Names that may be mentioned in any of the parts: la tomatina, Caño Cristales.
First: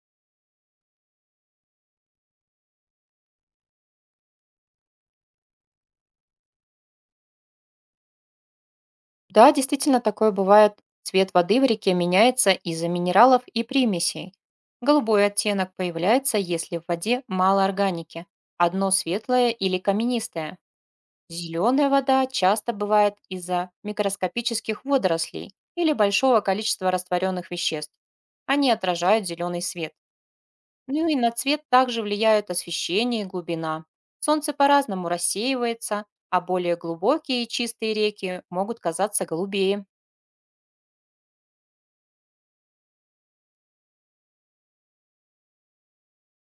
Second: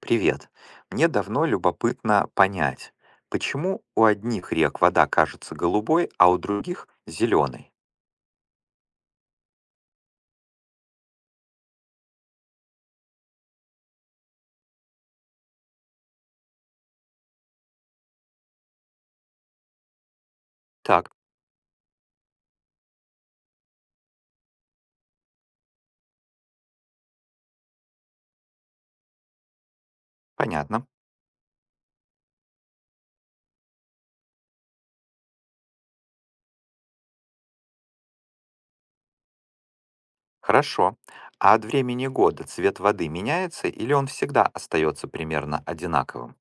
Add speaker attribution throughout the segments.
Speaker 1: Привет. Мне давно любопытно понять, почему у одних рек вода кажется голубой, а у других зеленой.
Speaker 2: Да, действительно, такое бывает. Цвет воды в реке меняется из-за минералов и примесей. Голубой оттенок появляется, если в воде мало органики, а дно светлое или каменистое.
Speaker 1: Так,
Speaker 2: Зеленая вода часто бывает из-за микроскопических водорослей или большого количества растворенных веществ. Они отражают зеленый свет.
Speaker 1: понятно.
Speaker 2: Ну и на цвет также влияют освещение и глубина. Солнце по-разному рассеивается, а более глубокие и чистые реки могут казаться голубее.
Speaker 1: Хорошо. А от времени года цвет воды меняется или он всегда остается примерно одинаковым?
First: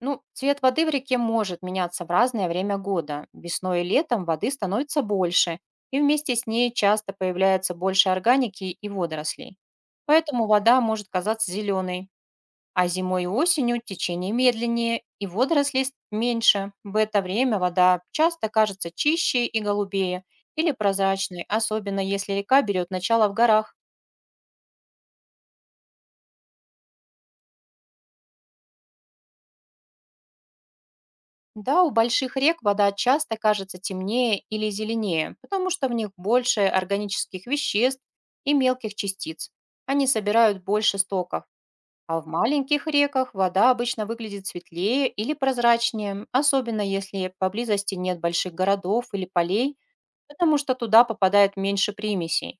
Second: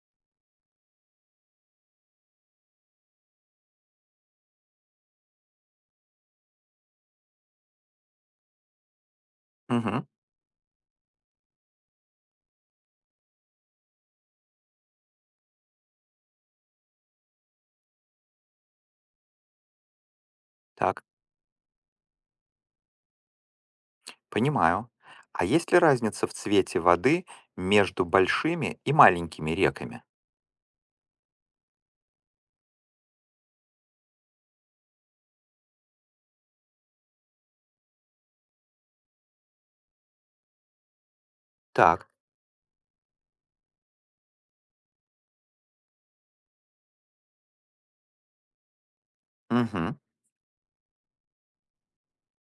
Speaker 2: Ну, цвет воды в реке может меняться в разное время года. Весной и летом воды становится больше, и вместе с ней часто появляется больше органики и водорослей.
Speaker 1: Угу,
Speaker 2: Поэтому вода может казаться зеленой, а зимой и осенью течение медленнее и меньше. В это время вода часто кажется чище и голубее или
Speaker 1: так,
Speaker 2: прозрачной, особенно если река берет начало в горах.
Speaker 1: понимаю. А есть ли разница в цвете воды между большими и маленькими реками?
Speaker 2: Да, у больших рек вода часто кажется темнее или зеленее, потому что в них больше органических веществ и мелких частиц. Они собирают больше стоков.
Speaker 1: Так,
Speaker 2: А в маленьких реках вода обычно выглядит светлее или прозрачнее, особенно если поблизости нет больших городов или полей,
Speaker 1: угу.
Speaker 2: потому что туда попадает меньше примесей.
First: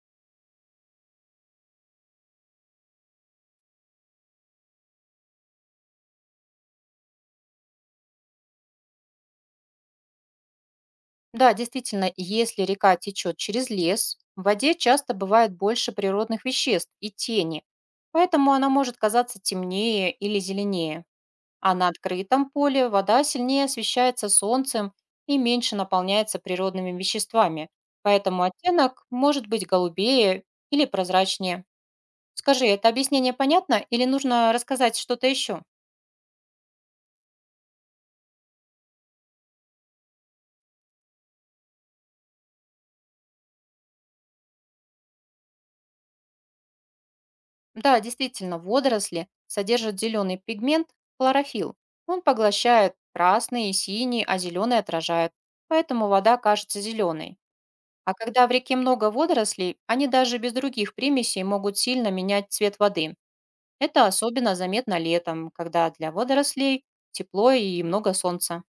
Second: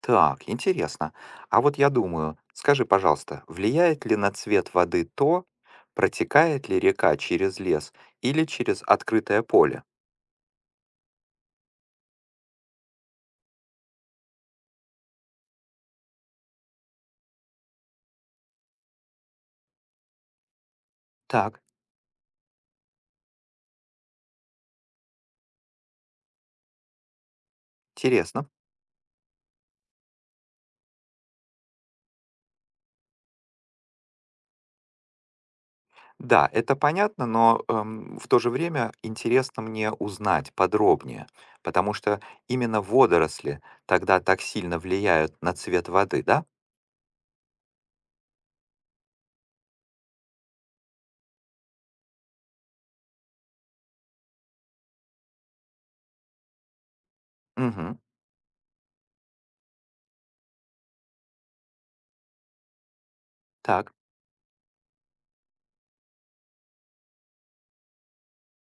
Speaker 1: Так, интересно. А вот я думаю, скажи, пожалуйста, влияет ли на цвет воды то, протекает ли река через лес или через открытое поле?
Speaker 2: Да, действительно, если река течет через лес, в воде часто бывает больше природных веществ и тени, поэтому она может казаться темнее или зеленее.
Speaker 1: Так,
Speaker 2: А на открытом поле вода сильнее освещается солнцем и меньше наполняется природными веществами, поэтому
Speaker 1: интересно.
Speaker 2: оттенок может быть голубее или прозрачнее. Скажи, это объяснение понятно или нужно рассказать что-то еще?
Speaker 1: Да, это понятно, но в то же время интересно мне узнать подробнее, потому что именно водоросли тогда так сильно влияют на цвет воды, да?
Speaker 2: Да, действительно, водоросли содержат зеленый пигмент хлорофилл. Он поглощает красный и синий, а зеленый отражает. Поэтому вода кажется зеленой.
Speaker 1: Угу,
Speaker 2: А когда в реке много водорослей, они даже без других примесей могут сильно менять цвет воды.
Speaker 1: так.
Speaker 2: Это особенно заметно летом, когда для водорослей тепло и много солнца.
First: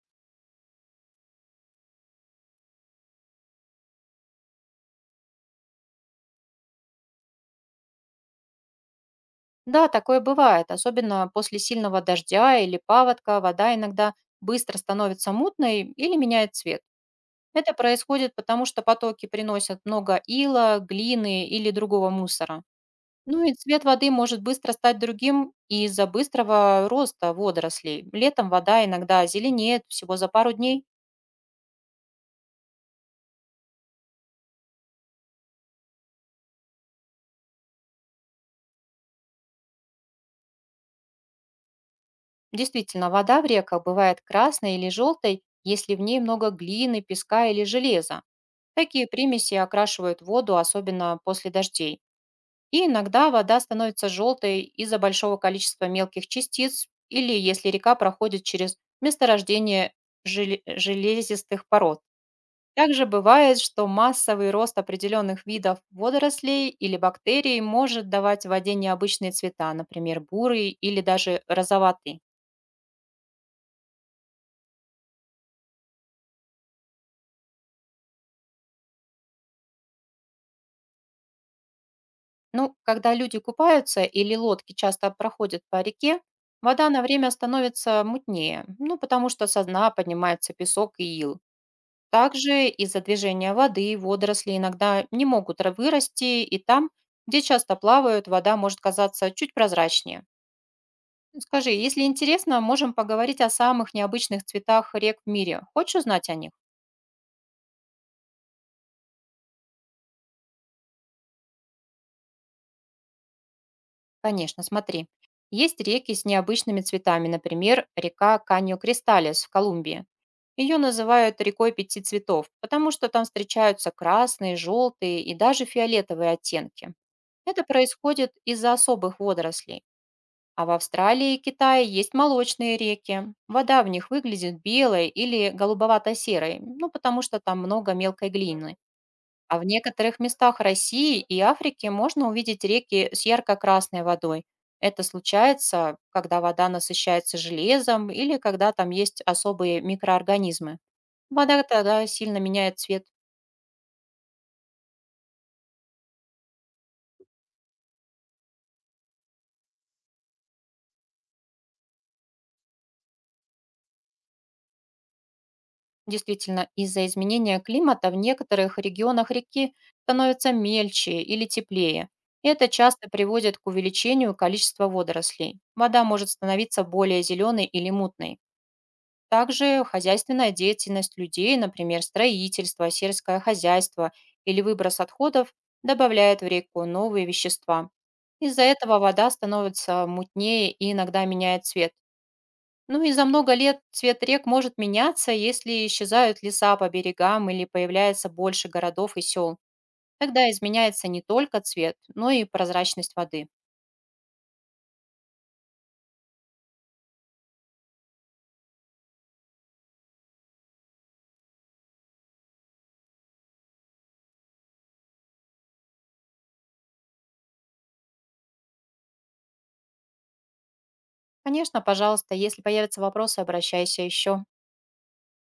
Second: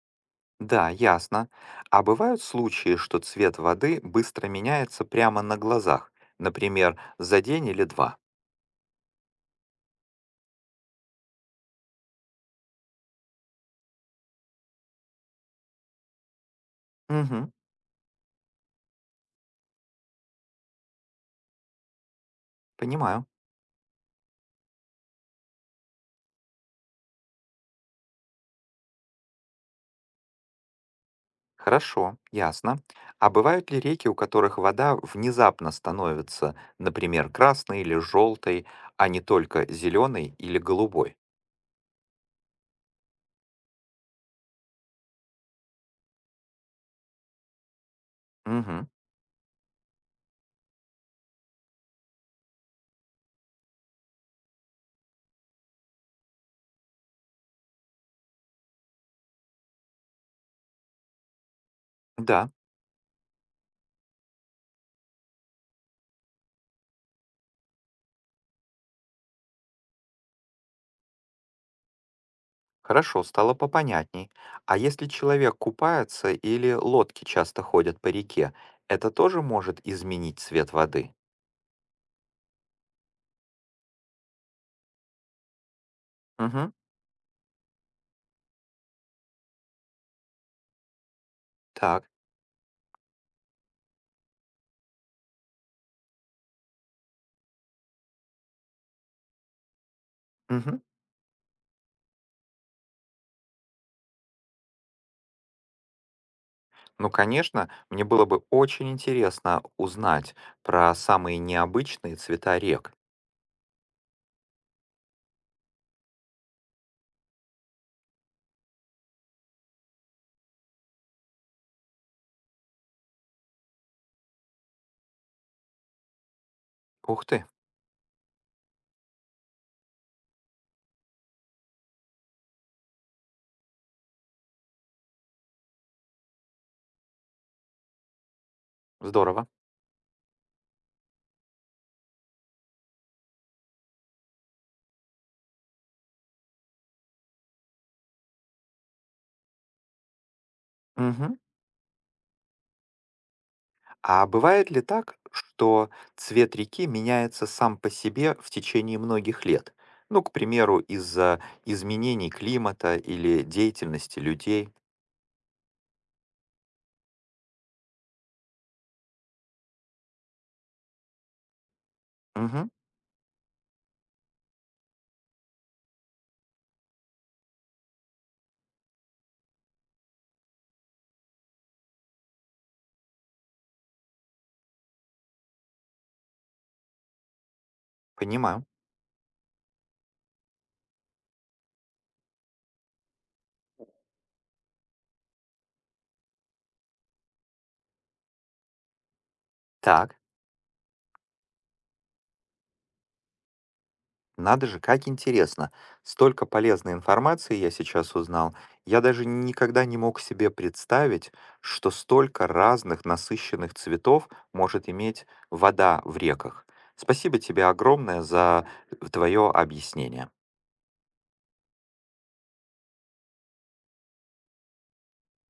Speaker 1: Да, ясно. А бывают случаи, что цвет воды быстро меняется прямо на глазах, например, за день или два.
Speaker 2: Да, такое бывает, особенно после сильного дождя или паводка вода иногда быстро становится мутной или меняет цвет.
Speaker 1: Угу,
Speaker 2: Это происходит потому, что потоки приносят много ила, глины или другого мусора.
Speaker 1: понимаю.
Speaker 2: Ну и цвет воды может быстро стать другим из-за быстрого роста водорослей. Летом вода иногда зеленеет всего за пару дней.
Speaker 1: Хорошо, ясно. А бывают ли реки, у которых вода внезапно становится, например, красной или желтой, а не только зеленой или голубой?
Speaker 2: Действительно, вода в реках бывает красной или желтой, если в ней много глины, песка или железа.
Speaker 1: Угу,
Speaker 2: Такие примеси окрашивают воду, особенно после дождей. И иногда вода становится желтой из-за большого количества мелких частиц или если река проходит через месторождение железистых пород.
Speaker 1: да,
Speaker 2: Также бывает, что массовый рост определенных видов водорослей или бактерий может давать воде необычные цвета, например, бурый или даже розоватый.
Speaker 1: хорошо, стало попонятней. А если человек купается или лодки часто ходят по реке, это тоже может изменить цвет воды?
Speaker 2: Ну, когда люди купаются или лодки часто проходят по реке,
Speaker 1: Угу,
Speaker 2: вода на время становится мутнее, ну, потому что со дна поднимается песок и ил.
Speaker 1: так.
Speaker 2: Также из-за движения воды водоросли иногда не могут вырасти, и там, где часто плавают, вода может казаться чуть прозрачнее.
Speaker 1: Мгм.
Speaker 2: Скажи, если интересно, можем поговорить о самых необычных цветах рек в мире. Хочешь узнать о них?
Speaker 1: Ну, конечно, мне было бы очень интересно узнать про самые необычные цвета рек.
Speaker 2: Конечно, смотри. Есть реки с необычными цветами, например, река Каньо Кристалес в Колумбии. Ее называют рекой пяти цветов, потому что там встречаются красные, желтые и даже фиолетовые оттенки.
Speaker 1: Ух ты,
Speaker 2: Это происходит из-за особых водорослей. А в Австралии и Китае есть молочные реки. Вода в них выглядит белой или голубовато-серой, ну потому что там много мелкой глины.
Speaker 1: здорово.
Speaker 2: А в некоторых местах России и Африки можно увидеть реки с ярко-красной водой. Это случается, когда вода насыщается железом или когда там есть особые микроорганизмы.
Speaker 1: Мгм.
Speaker 2: Вода тогда сильно меняет цвет.
Speaker 1: А бывает ли так, что цвет реки меняется сам по себе в течение многих лет? Ну, к примеру, из-за изменений климата или деятельности людей.
Speaker 2: Действительно, из-за изменения климата в некоторых регионах реки становятся мельче или теплее. Это
Speaker 1: Мгм.
Speaker 2: часто приводит к увеличению количества водорослей. Вода может становиться более зеленой или мутной. Также хозяйственная деятельность людей, например, строительство, сельское хозяйство или выброс отходов, добавляет в реку новые вещества. Из-за
Speaker 1: Понимаю.
Speaker 2: этого вода становится мутнее и иногда меняет цвет. Ну и за много лет цвет рек может меняться, если исчезают леса по берегам или появляется больше городов и сел.
Speaker 1: Так.
Speaker 2: Тогда изменяется не только цвет, но и прозрачность воды.
Speaker 1: Надо же, как интересно. Столько полезной информации я сейчас узнал. Я даже никогда не мог себе представить, что столько разных насыщенных цветов может иметь вода в реках. Спасибо тебе огромное за твое объяснение.
Speaker 2: Конечно, пожалуйста, если появятся вопросы, обращайся еще.